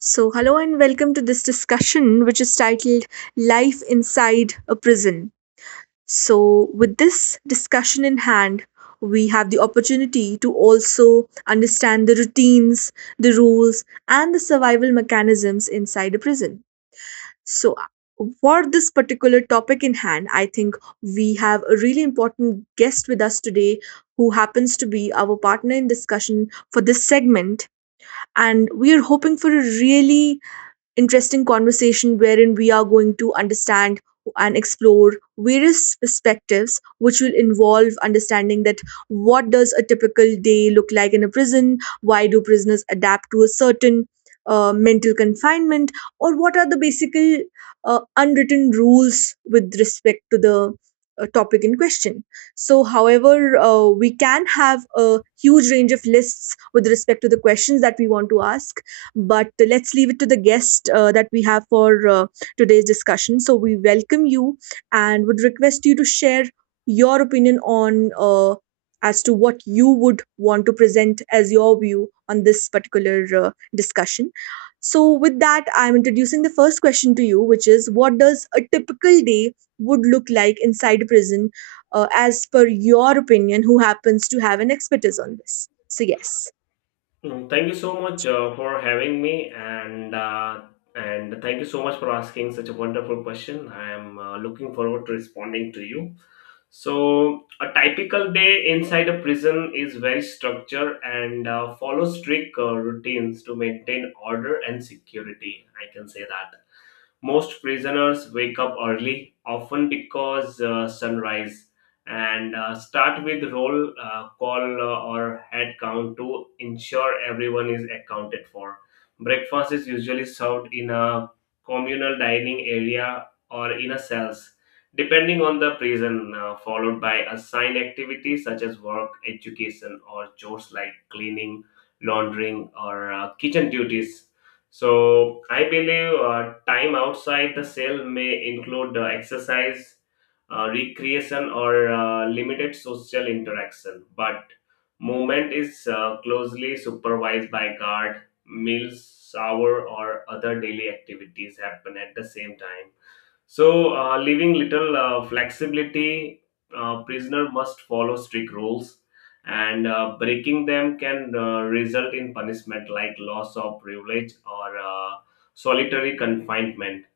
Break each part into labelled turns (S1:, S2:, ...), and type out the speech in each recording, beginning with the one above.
S1: So, hello and welcome to this discussion, which is titled Life Inside a Prison. So, with this discussion in hand, we have the opportunity to also understand the routines, the rules, and the survival mechanisms inside a prison. So, for this particular topic in hand, I think we have a really important guest with us today who happens to be our partner in discussion for this segment. And we are hoping for a really interesting conversation wherein we are going to understand and explore various perspectives which will involve understanding that what does a typical day look like in a prison, why do prisoners adapt to a certain mental confinement, or what are the basic unwritten rules with respect to the topic in question. So, however, we can have a huge range of lists with respect to the questions that we want to ask, but let's leave it to the guest that we have for today's discussion. So we welcome you and would request you to share your opinion on, as to what you would want to present as your view on this particular discussion. So with that, I'm introducing the first question to you, which is what does a typical day would look like inside prison as per your opinion, who happens to have an expertise on this? So, yes.
S2: Mm, thank you so much for having me, and thank you so much for asking such a wonderful question. I am looking forward to responding to you. So, a typical day inside a prison is very structured and follows strict routines to maintain order and security. I can say that most prisoners wake up early, often because sunrise, and start with roll call or head count to ensure everyone is accounted for. Breakfast is usually served in a communal dining area or in a cells, depending on the prison, followed by assigned activities such as work, education, or chores like cleaning, laundering, or kitchen duties. So I believe time outside the cell may include exercise, recreation, or limited social interaction. But movement is closely supervised by guard. Meals, shower, or other daily activities happen at the same time, so, leaving little flexibility, prisoner must follow strict rules, and breaking them can result in punishment like loss of privilege or solitary confinement.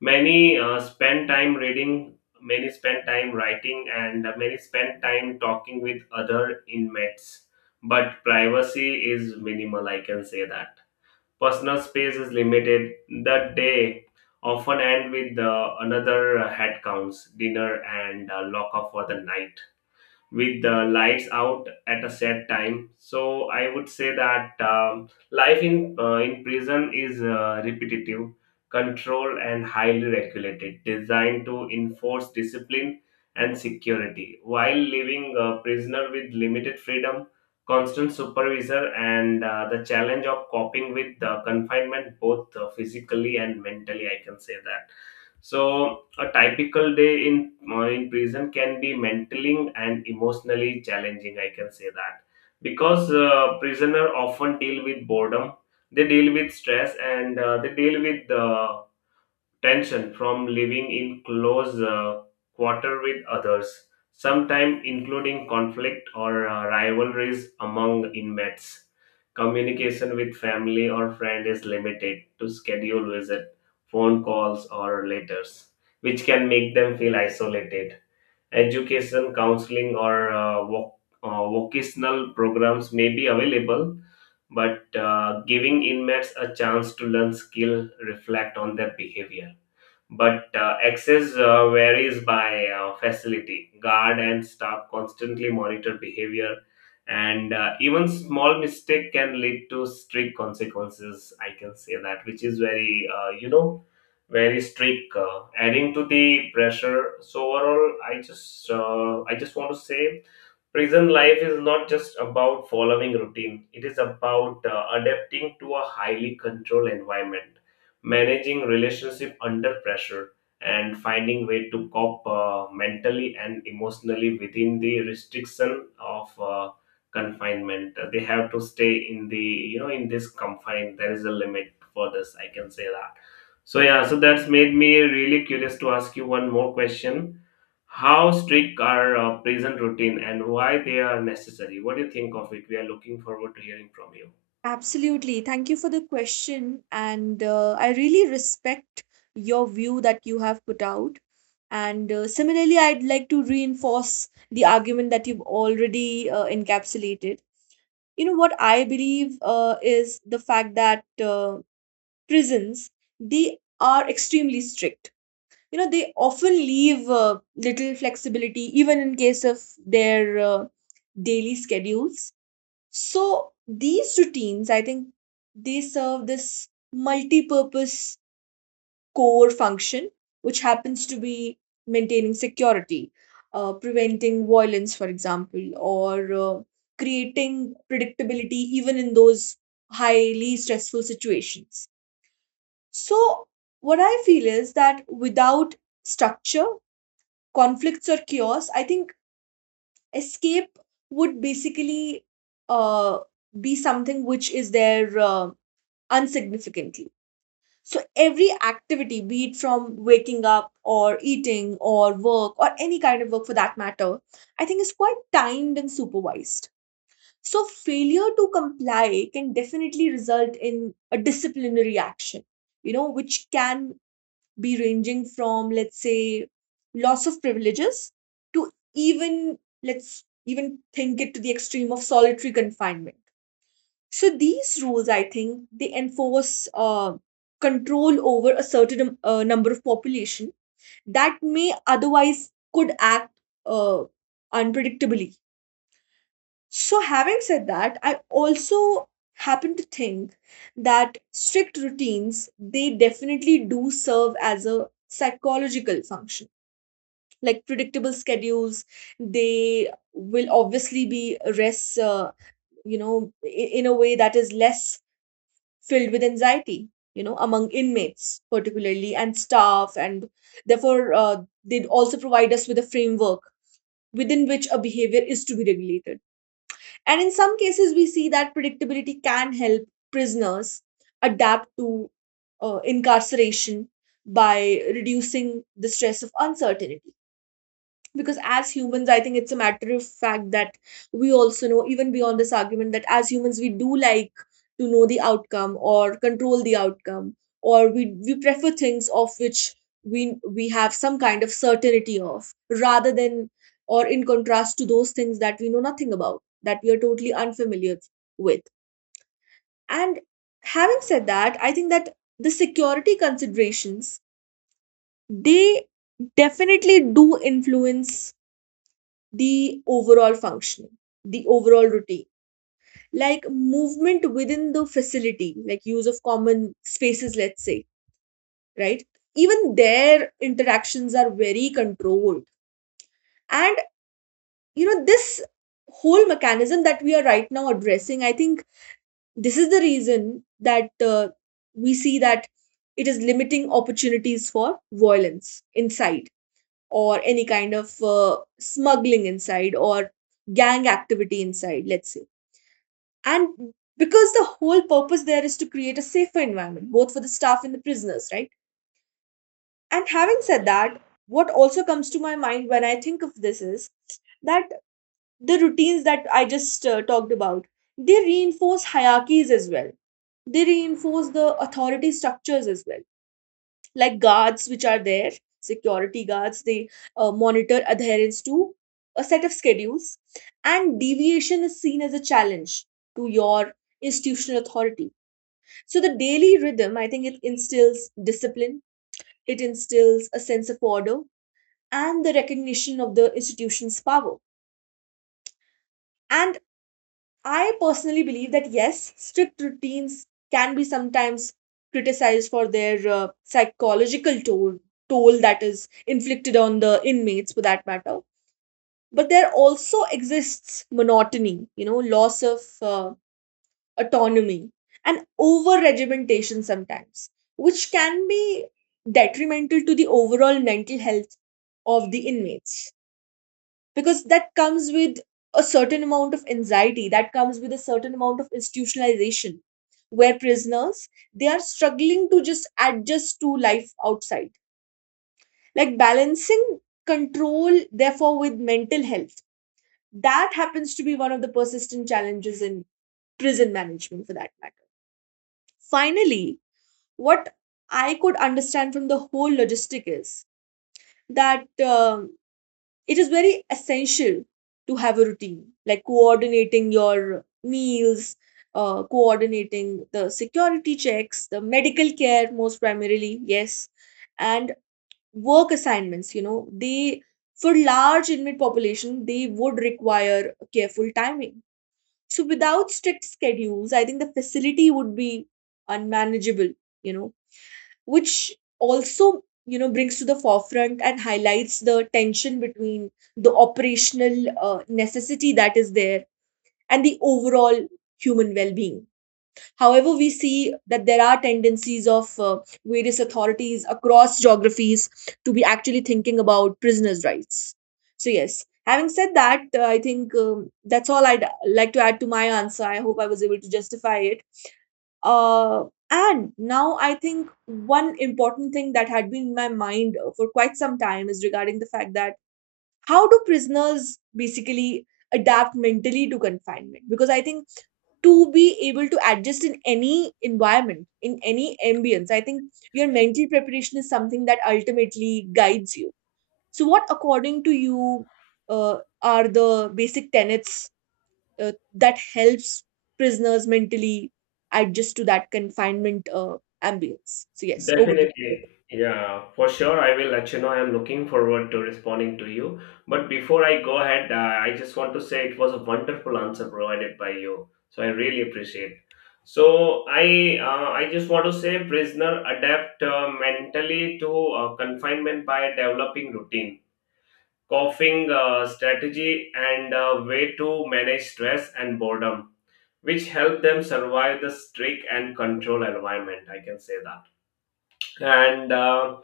S2: Many spend time reading, many spend time writing, and many spend time talking with other inmates. But privacy is minimal, I can say that. Personal space is limited. The day often end with another head counts, dinner, and lock up for the night with the lights out at a set time. So I would say that life in prison is repetitive, controlled, and highly regulated, designed to enforce discipline and security, while leaving a prisoner with limited freedom. Constant supervisor and the challenge of coping with the confinement, both physically and mentally, I can say that. So, a typical day in prison can be mentally and emotionally challenging. I can say that because prisoner often deal with boredom, they deal with stress, and they deal with tension from living in close quarter with others, sometimes including conflict or rivalries among inmates. Communication with family or friend is limited to schedule visit, phone calls, or letters, which can make them feel isolated. Education, counseling, or vocational programs may be available, but giving inmates a chance to learn skill reflect on their behavior, but access varies by facility. Guard and staff constantly monitor behavior, and even small mistake can lead to strict consequences. I can say that, which is very, very strict. Adding to the pressure. So overall, I just want to say prison life is not just about following routine, it is about adapting to a highly controlled environment, managing relationship under pressure, and finding way to cope mentally and emotionally within the restriction of confinement. They have to stay in the, you know, in this confine. There is a limit for this, I can say that. So yeah, so that's made me really curious to ask you one more question. How strict are prison routine and why they are necessary, what do you think of it? We are looking forward to hearing from you.
S1: Absolutely. Thank you for the question. And I really respect your view that you have put out. And similarly, I'd like to reinforce the argument that you've already encapsulated. You know, what I believe is the fact that, prisons, they are extremely strict. You know, they often leave little flexibility, even in case of their daily schedules. So these routines, I think they serve this multi-purpose core function, which happens to be maintaining security, preventing violence, for example, or creating predictability even in those highly stressful situations. So what I feel is that without structure, conflicts or chaos, I think escape would basically uh, be something which is there unsignificantly. So every activity, be it from waking up or eating or work or any kind of work for that matter, I think is quite timed and supervised. So failure to comply can definitely result in a disciplinary action, you know, which can be ranging from, let's say, loss of privileges to even, let's even think it to the extreme of solitary confinement. So these rules, I think, they enforce control over a certain number of population that may otherwise could act uh, unpredictably. So having said that, I also happen to think that strict routines they definitely do serve as a psychological function, like predictable schedules they will obviously be rests you know, in a way that is less filled with anxiety, you know, among inmates particularly and staff, and therefore they also provide us with a framework within which a behavior is to be regulated, and in some cases we see that predictability can help prisoners adapt to incarceration by reducing the stress of uncertainty. Because as humans I think it's a matter of fact that we also know, even beyond this argument, that as humans we do like to know the outcome or control the outcome, or we prefer things of which we we have some kind of certainty of, rather than or in contrast to those things that we know nothing about, that we are totally unfamiliar with. And having said that, I think that the security considerations, they definitely do influence the overall functioning, the overall routine, like movement within the facility, like use of common spaces, let's say, right? Even their interactions are very controlled. And, you know, this whole mechanism that we are right now addressing, I think this is the reason that we see that it is limiting opportunities for violence inside, or any kind of smuggling inside, or gang activity inside, let's say. And because the whole purpose there is to create a safer environment, both for the staff and the prisoners, right? And having said that, what also comes to my mind when I think of this is that the routines that I just talked about, they reinforce hierarchies as well. They reinforce the authority structures as well, like guards, which are there, security guards, they monitor adherence to a set of schedules, and deviation is seen as a challenge to your institutional authority. So the daily rhythm, I think it instills discipline, it instills a sense of order, and the recognition of the institution's power. And I personally believe that yes, strict routines can be sometimes criticized for their psychological toll, toll that is inflicted on the inmates for that matter. But there also exists monotony, you know, loss of autonomy, and over regimentation sometimes, which can be detrimental to the overall mental health of the inmates, because that comes with a certain amount of anxiety, that comes with a certain amount of institutionalization where prisoners they are struggling to just adjust to life outside, like balancing control therefore with mental health. That happens to be one of the persistent challenges in prison management for that matter. Finally, what I could understand from the whole logistic is that, it is very essential to have a routine, like coordinating your meals, coordinating the security checks, the medical care, most primarily, yes, and work assignments. You know, they for large inmate population they would require careful timing. So without strict schedules, I think the facility would be unmanageable. You know, which also you know brings to the forefront and highlights the tension between the operational necessity that is there and the overall human well-being. However, we see that there are tendencies of various authorities across geographies to be actually thinking about prisoners rights. So yes, having said that, I think that's all I'd like to add to my answer. I hope I was able to justify it. uh, and now I think one important thing that had been in my mind for quite some time is regarding the fact that how do prisoners basically adapt mentally to confinement? Because I think to be able to adjust in any environment, in any ambience, I think your mental preparation is something that ultimately guides you. So, what, according to you, are the basic tenets that helps prisoners mentally adjust to that confinement ambience? So yes, over to you.
S2: Definitely. Yeah, for sure. I will let you know. I'm looking forward to responding to you. But before I go ahead, I just want to say it was a wonderful answer provided by you. So I really appreciate. So I just want to say prisoner adapt mentally to confinement by developing routine, coughing strategy and way to manage stress and boredom, which help them survive the strict and control environment. I can say that. and. Uh,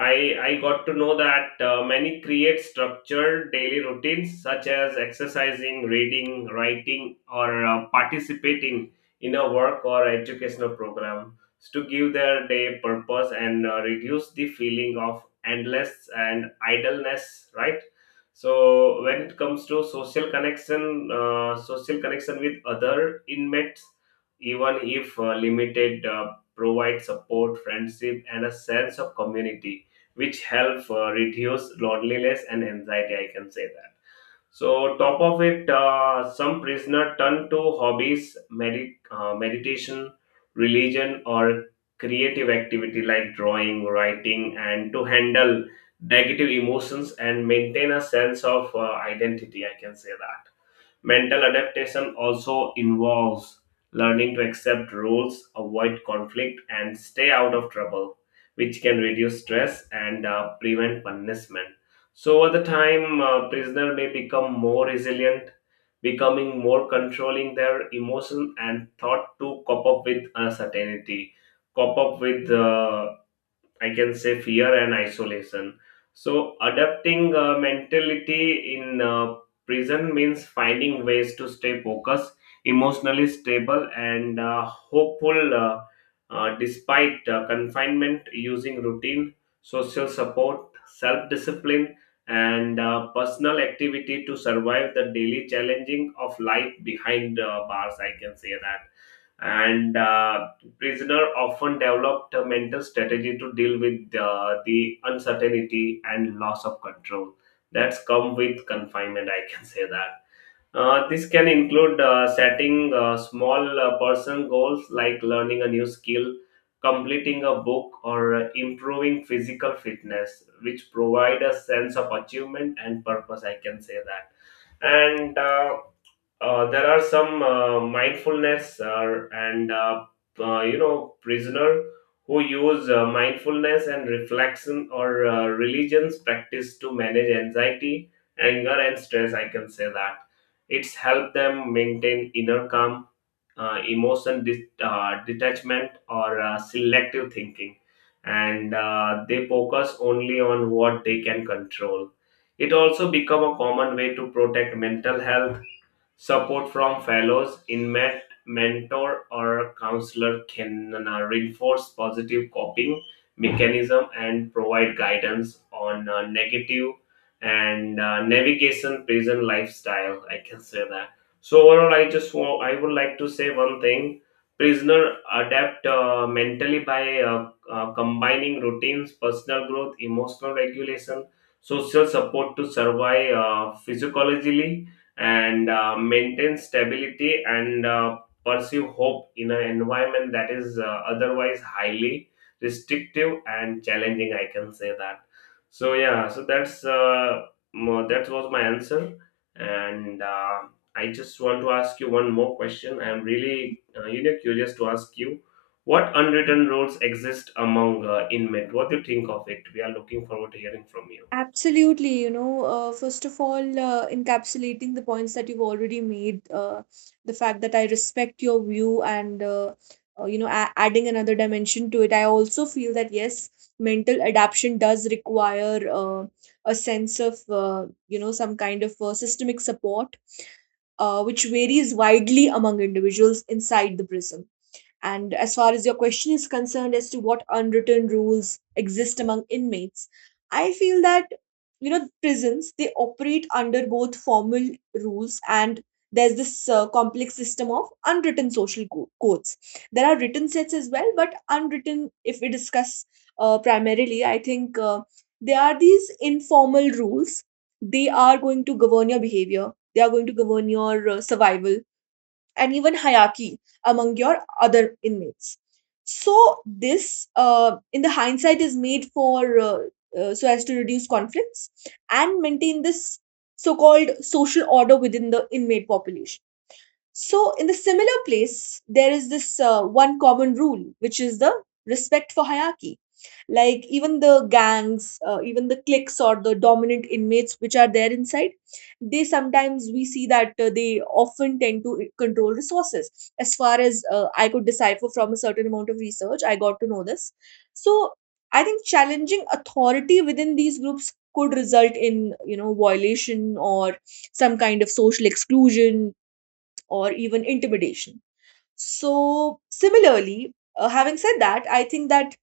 S2: I, I got to know that many create structured daily routines such as exercising, reading, writing, or participating in a work or educational program to give their day purpose and reduce the feeling of endless and idleness, right? So when it comes to social connection with other inmates, even if limited, provide support, friendship, and a sense of community which help reduce loneliness and anxiety, I can say that. So top of it, some prisoner turn to hobbies, meditation, religion, or creative activity like drawing, writing, and to handle negative emotions and maintain a sense of identity, I can say that. Mental adaptation also involves learning to accept rules, avoid conflict, and stay out of trouble, which can reduce stress and prevent punishment. So, over the time, prisoner may become more resilient, becoming more controlling their emotion and thought to cope up with uncertainty, cope up with I can say fear and isolation. So adapting mentality in prison means finding ways to stay focused, emotionally stable, and hopeful despite confinement, using routine, social support, self discipline, and personal activity to survive the daily challenging of life behind bars. I can say that. And Prisoner often developed a mental strategy to deal with the uncertainty and loss of control that's come with confinement. I can say that. This can include setting small person goals like learning a new skill, completing a book, or improving physical fitness, which provide a sense of achievement and purpose. I can say that. And There are some mindfulness and you know, prisoner who use mindfulness and reflection or religions practice to manage anxiety, anger, and stress, I can say that. It's helped them maintain inner calm, emotion detachment or selective thinking, and they focus only on what they can control. It also become a common way to protect mental health. Support from fellows, inmate, mentor, or counselor can reinforce positive coping mechanism and provide guidance on negative and navigation prison lifestyle. I can say that. So overall, I would like to say one thing: prisoner adapt mentally by combining routines, personal growth, emotional regulation, social support to survive physiologically and maintain stability and pursue hope in an environment that is otherwise highly restrictive and challenging, I can say that. So yeah, so that was my answer. And I just want to ask you one more question. I'm really curious to ask you, what unwritten rules exist among inmate? What do you think of it? We are looking forward to hearing from you.
S1: Absolutely. You know, first of all, encapsulating the points that you've already made, the fact that I respect your view, and, you know, adding another dimension to it, I also feel that, yes, mental adaptation does require a sense of, you know, some kind of systemic support, which varies widely among individuals inside the prism. And as far as your question is concerned as to what unwritten rules exist among inmates, I feel that, you know, prisons they operate under both formal rules, and there's this complex system of unwritten social codes. There are written sets as well, but unwritten, if we discuss primarily, I think there are these informal rules. They are going to govern your behavior. They are going to govern your survival and even hierarchy among your other inmates. So, this in the hindsight is made for so as to reduce conflicts and maintain this so called social order within the inmate population. So, in the similar place, there is this one common rule, which is the respect for hierarchy. Like, even the gangs, even the cliques or the dominant inmates which are there inside, they sometimes we see that they often tend to control resources. As far as I could decipher from a certain amount of research, I got to know this. So, I think challenging authority within these groups could result in, you know, violation or some kind of social exclusion or even intimidation. So, similarly, having said that, I think that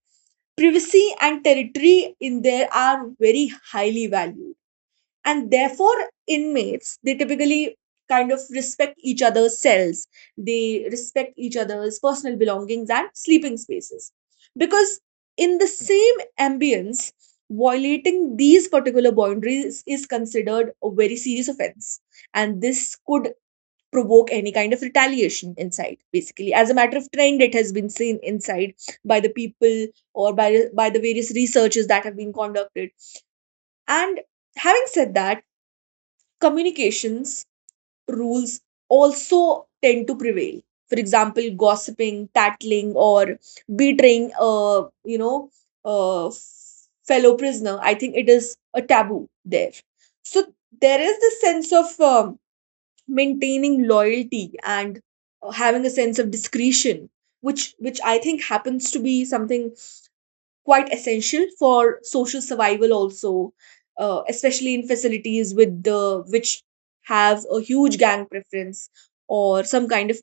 S1: privacy and territory in there are very highly valued. And therefore, inmates, they typically kind of respect each other's cells, they respect each other's personal belongings and sleeping spaces. Because in the same ambience, violating these particular boundaries is considered a very serious offense, and this could provoke any kind of retaliation inside. Basically, as a matter of trend, it has been seen inside by the people or by the various researches that have been conducted. And having said that, communications rules also tend to prevail. For example, gossiping, tattling, or betraying, uh fellow prisoner, I think it is a taboo there. So there is this sense of maintaining loyalty and having a sense of discretion, which I think happens to be something quite essential for social survival also, especially in facilities with the which have a huge gang preference or some kind of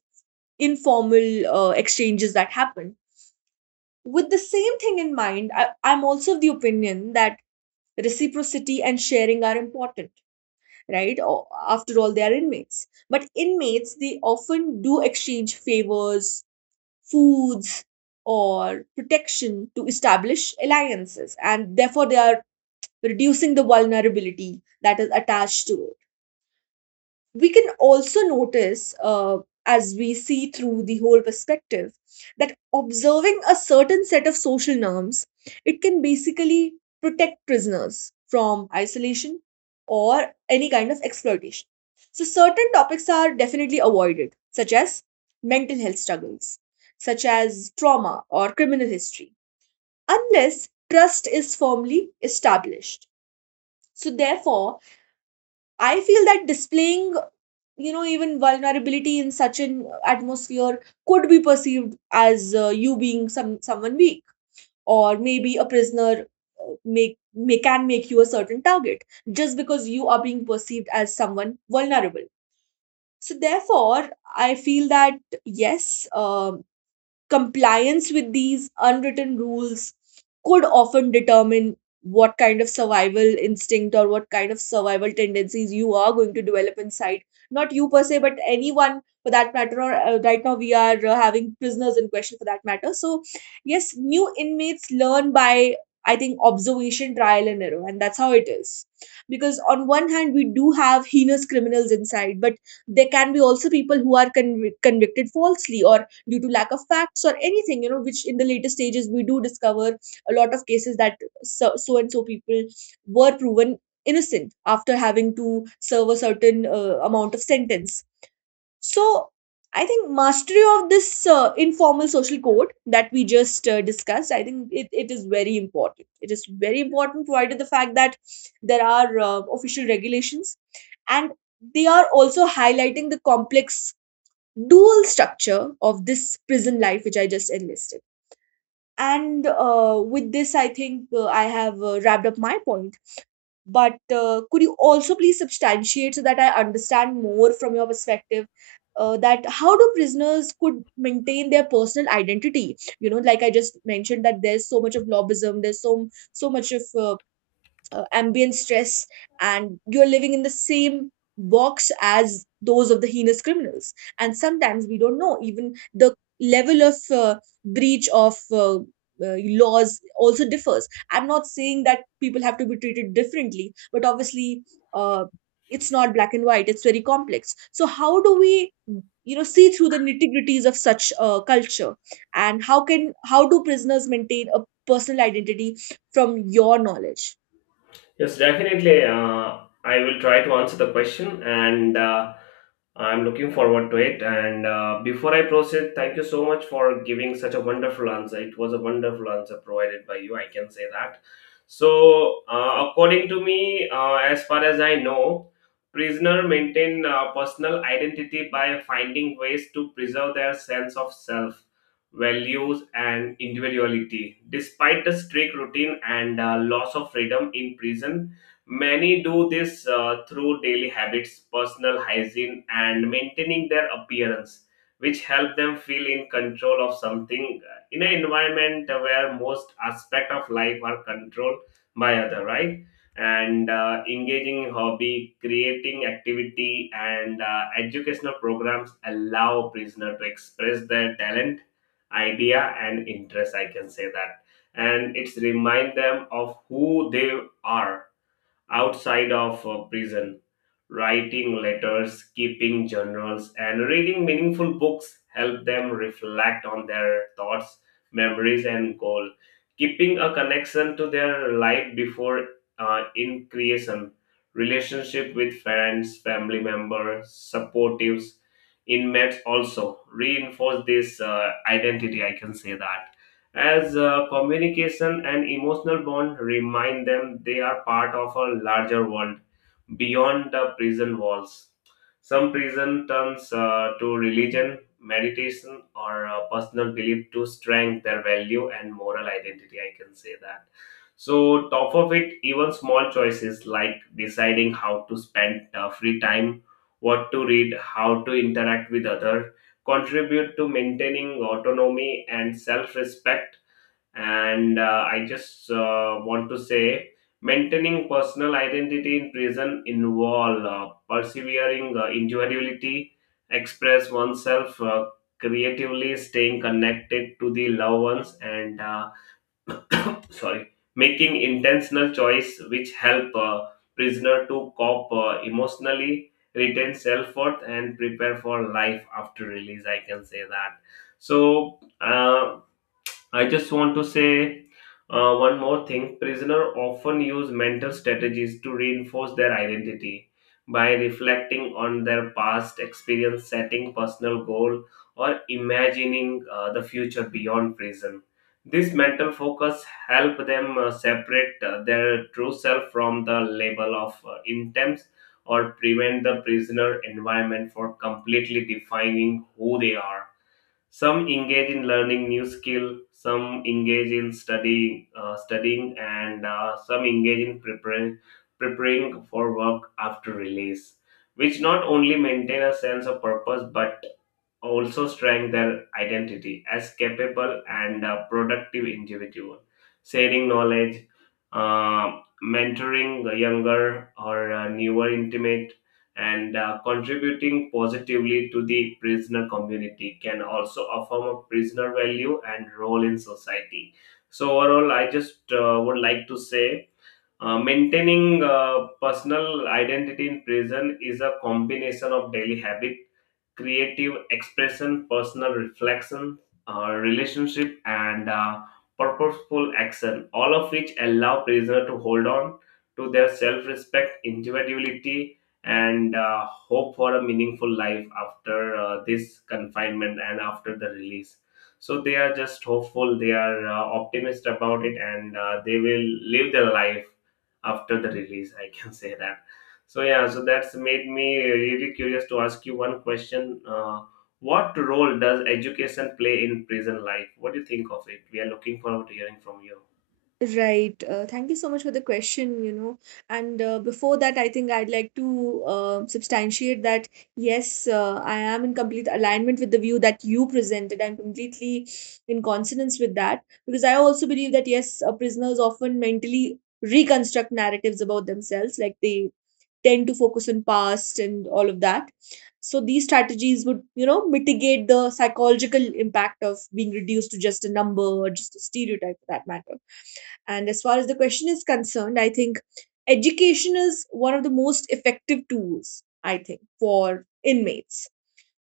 S1: informal exchanges that happen. With the same thing in mind, I'm also of the opinion that reciprocity and sharing are important, right? Or, after all, they are inmates. But inmates, they often do exchange favors, foods, or protection to establish alliances, and therefore they are reducing the vulnerability that is attached to it. We can also notice, as we see through the whole perspective, that observing a certain set of social norms, it can basically protect prisoners from isolation or any kind of exploitation. So certain topics are definitely avoided, such as mental health struggles, such as trauma or criminal history, unless trust is firmly established. So therefore, I feel that displaying, you know, even vulnerability in such an atmosphere could be perceived as you being someone weak, or maybe a prisoner, make may can make you a certain target just because you are being perceived as someone vulnerable. So therefore, I feel that, yes, compliance with these unwritten rules could often determine what kind of survival instinct or what kind of survival tendencies you are going to develop inside. Not you per se, but anyone for that matter. Or right now we are having prisoners in question for that matter. So yes, new inmates learn by, I think, observation, trial and error, and that's how it is. Because on one hand we do have heinous criminals inside, but there can be also people who are convicted falsely or due to lack of facts or anything, you know, which in the later stages we do discover. A lot of cases that so and so people were proven innocent after having to serve a certain amount of sentence. So I think mastery of this informal social code that we just discussed, I think it is very important. It is very important, provided the fact that there are official regulations, and they are also highlighting the complex dual structure of this prison life, which I just enlisted. And with this, I think I have wrapped up my point. But could you also please substantiate, so that I understand more from your perspective, that how do prisoners could maintain their personal identity? You know, like I just mentioned, that there's so much of lobbyism, there's so much of ambient stress, and you're living in the same box as those of the heinous criminals. And sometimes we don't know even the level of breach of laws also differs. I'm not saying that people have to be treated differently, but obviously, uh, it's not black and white, it's very complex. So how do we, you know, see through the nitty-gritties of such culture, and how do prisoners maintain a personal identity from your knowledge?
S2: Yes, definitely. I will try to answer the question, and I'm looking forward to it. And before I proceed, thank you so much for giving such a wonderful answer. It was a wonderful answer provided by you. I can say that. So, according to me, as far as I know, prisoner maintain personal identity by finding ways to preserve their sense of self, values, and individuality. Despite the strict routine and loss of freedom in prison, many do this through daily habits, personal hygiene, and maintaining their appearance, which help them feel in control of something in an environment where most aspects of life are controlled by other, right? and Engaging in hobby, creating activity, and educational programs allow prisoner to express their talent, idea, and interest, I can say that. And it's remind them of who they are outside of prison. Writing letters, keeping journals, and reading meaningful books help them reflect on their thoughts, memories, and goal. Keeping a connection to their life before in creation, relationship with friends, family members, supportives, inmates also reinforce this identity. I can say that, as communication and emotional bond remind them they are part of a larger world beyond the prison walls. Some prison turns to religion, meditation, or personal belief to strengthen their value and moral identity. I can say that. So, top of it, even small choices like deciding how to spend free time, what to read, how to interact with others, contribute to maintaining autonomy and self respect. And I just want to say maintaining personal identity in prison involve persevering individuality, express oneself creatively, staying connected to the loved ones, and sorry, making intentional choice which help prisoner to cope emotionally, retain self-worth, and prepare for life after release, I can say that. So I just want to say one more thing. Prisoner often use mental strategies to reinforce their identity by reflecting on their past experience, setting personal goal, or imagining the future beyond prison. This mental focus help them separate their true self from the label of intents or prevent the prisoner environment for completely defining who they are. Some engage in learning new skill, some engage in studying, and some engage in preparing, preparing for work after release, which not only maintain a sense of purpose but also strengthen their identity as capable and productive individual, sharing knowledge, mentoring the younger or newer intimate, and contributing positively to the prisoner community can also affirm a prisoner value and role in society. So overall, I just would like to say. Maintaining personal identity in prison is a combination of daily habit, creative expression, personal reflection, relationship, and purposeful action, all of which allow prisoner to hold on to their self-respect, individuality, and hope for a meaningful life after this confinement and after the release. So they are just hopeful, they are optimist about it, and they will live their life after the release. I can say that. So yeah, so that's made me really curious to ask you one question. What role does education play in prison life? What do you think of it? We are looking forward to hearing from you.
S1: Right. Thank you so much for the question, you know. And before that, I think I'd like to substantiate that yes, I am in complete alignment with the view that you presented. I'm completely in consonance with that, because I also believe that yes, prisoners often mentally reconstruct narratives about themselves, like they tend to focus on past and all of that. So these strategies would, you know, mitigate the psychological impact of being reduced to just a number or just a stereotype for that matter. And as far as the question is concerned, I think education is one of the most effective tools, I think, for inmates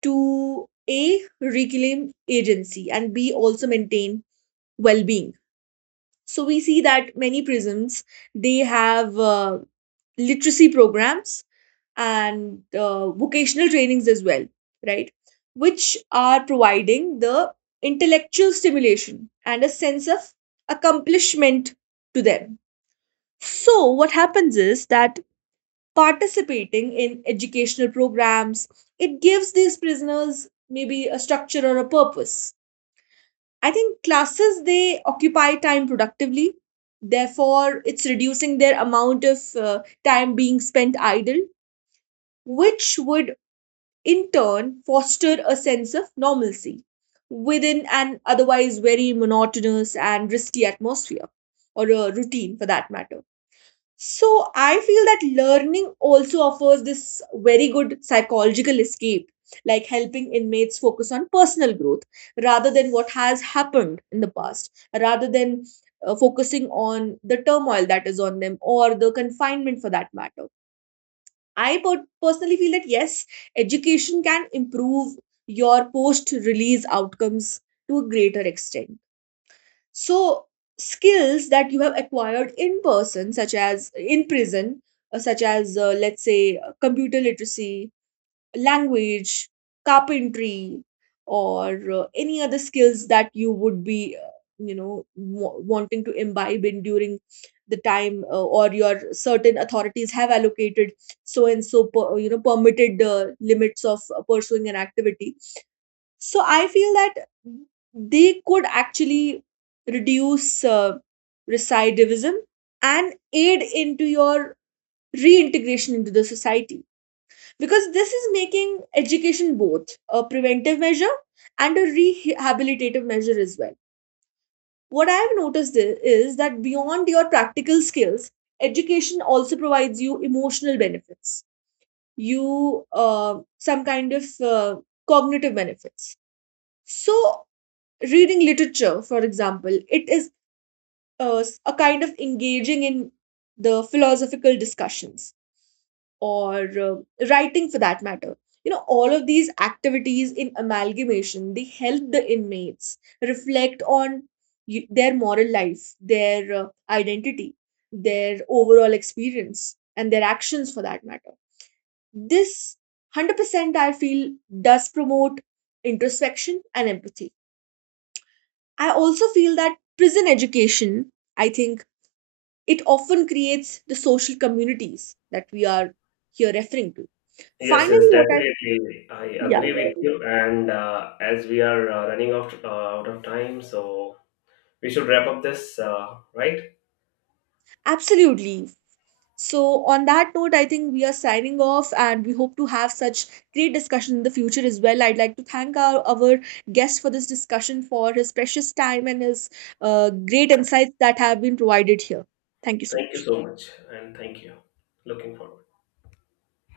S1: to A, reclaim agency, and B, also maintain well being. So we see that many prisons, they have literacy programs and vocational trainings as well, right? Which are providing the intellectual stimulation and a sense of accomplishment to them. So what happens is that participating in educational programs, it gives these prisoners maybe a structure or a purpose. I think classes, they occupy time productively. Therefore, it's reducing their amount of time being spent idle, which would in turn foster a sense of normalcy within an otherwise very monotonous and risky atmosphere, or a routine for that matter. So I feel that learning also offers this very good psychological escape, like helping inmates focus on personal growth rather than what has happened in the past, rather than focusing on the turmoil that is on them or the confinement for that matter. I personally feel that yes, education can improve your post release outcomes to a greater extent. So, skills that you have acquired in person, such as in prison, such as let's say computer literacy, language, carpentry, or any other skills that you would be, you know, wanting to imbibe in during the time or your certain authorities have allocated so and you know, permitted limits of pursuing an activity. So I feel that they could actually reduce recidivism and aid into your reintegration into the society, because this is making education both a preventive measure and a rehabilitative measure as well. What I have noticed is that beyond your practical skills, education also provides you emotional benefits, you some kind of cognitive benefits. So reading literature, for example, it is a kind of engaging in the philosophical discussions, or writing for that matter. You know, all of these activities in amalgamation, they help the inmates reflect on their moral life, their identity, their overall experience, and their actions for that matter. This 100% I feel does promote introspection and empathy. I also feel that prison education, I think it often creates the social communities that we are here referring to.
S2: Yes,
S1: Finally,
S2: yes,
S1: what I,
S2: definitely. I
S1: yeah,
S2: agree with you. And as we are out of time, so we should wrap up this, right?
S1: absolutely. So, on that note, I think we are signing off, and we hope to have such great discussion in the future as well. I'd like to thank our guest for this discussion, for his precious time and his great insights that have been provided here. Thank you so
S2: Thank you
S1: much.
S2: so much, and thank you. Looking forward.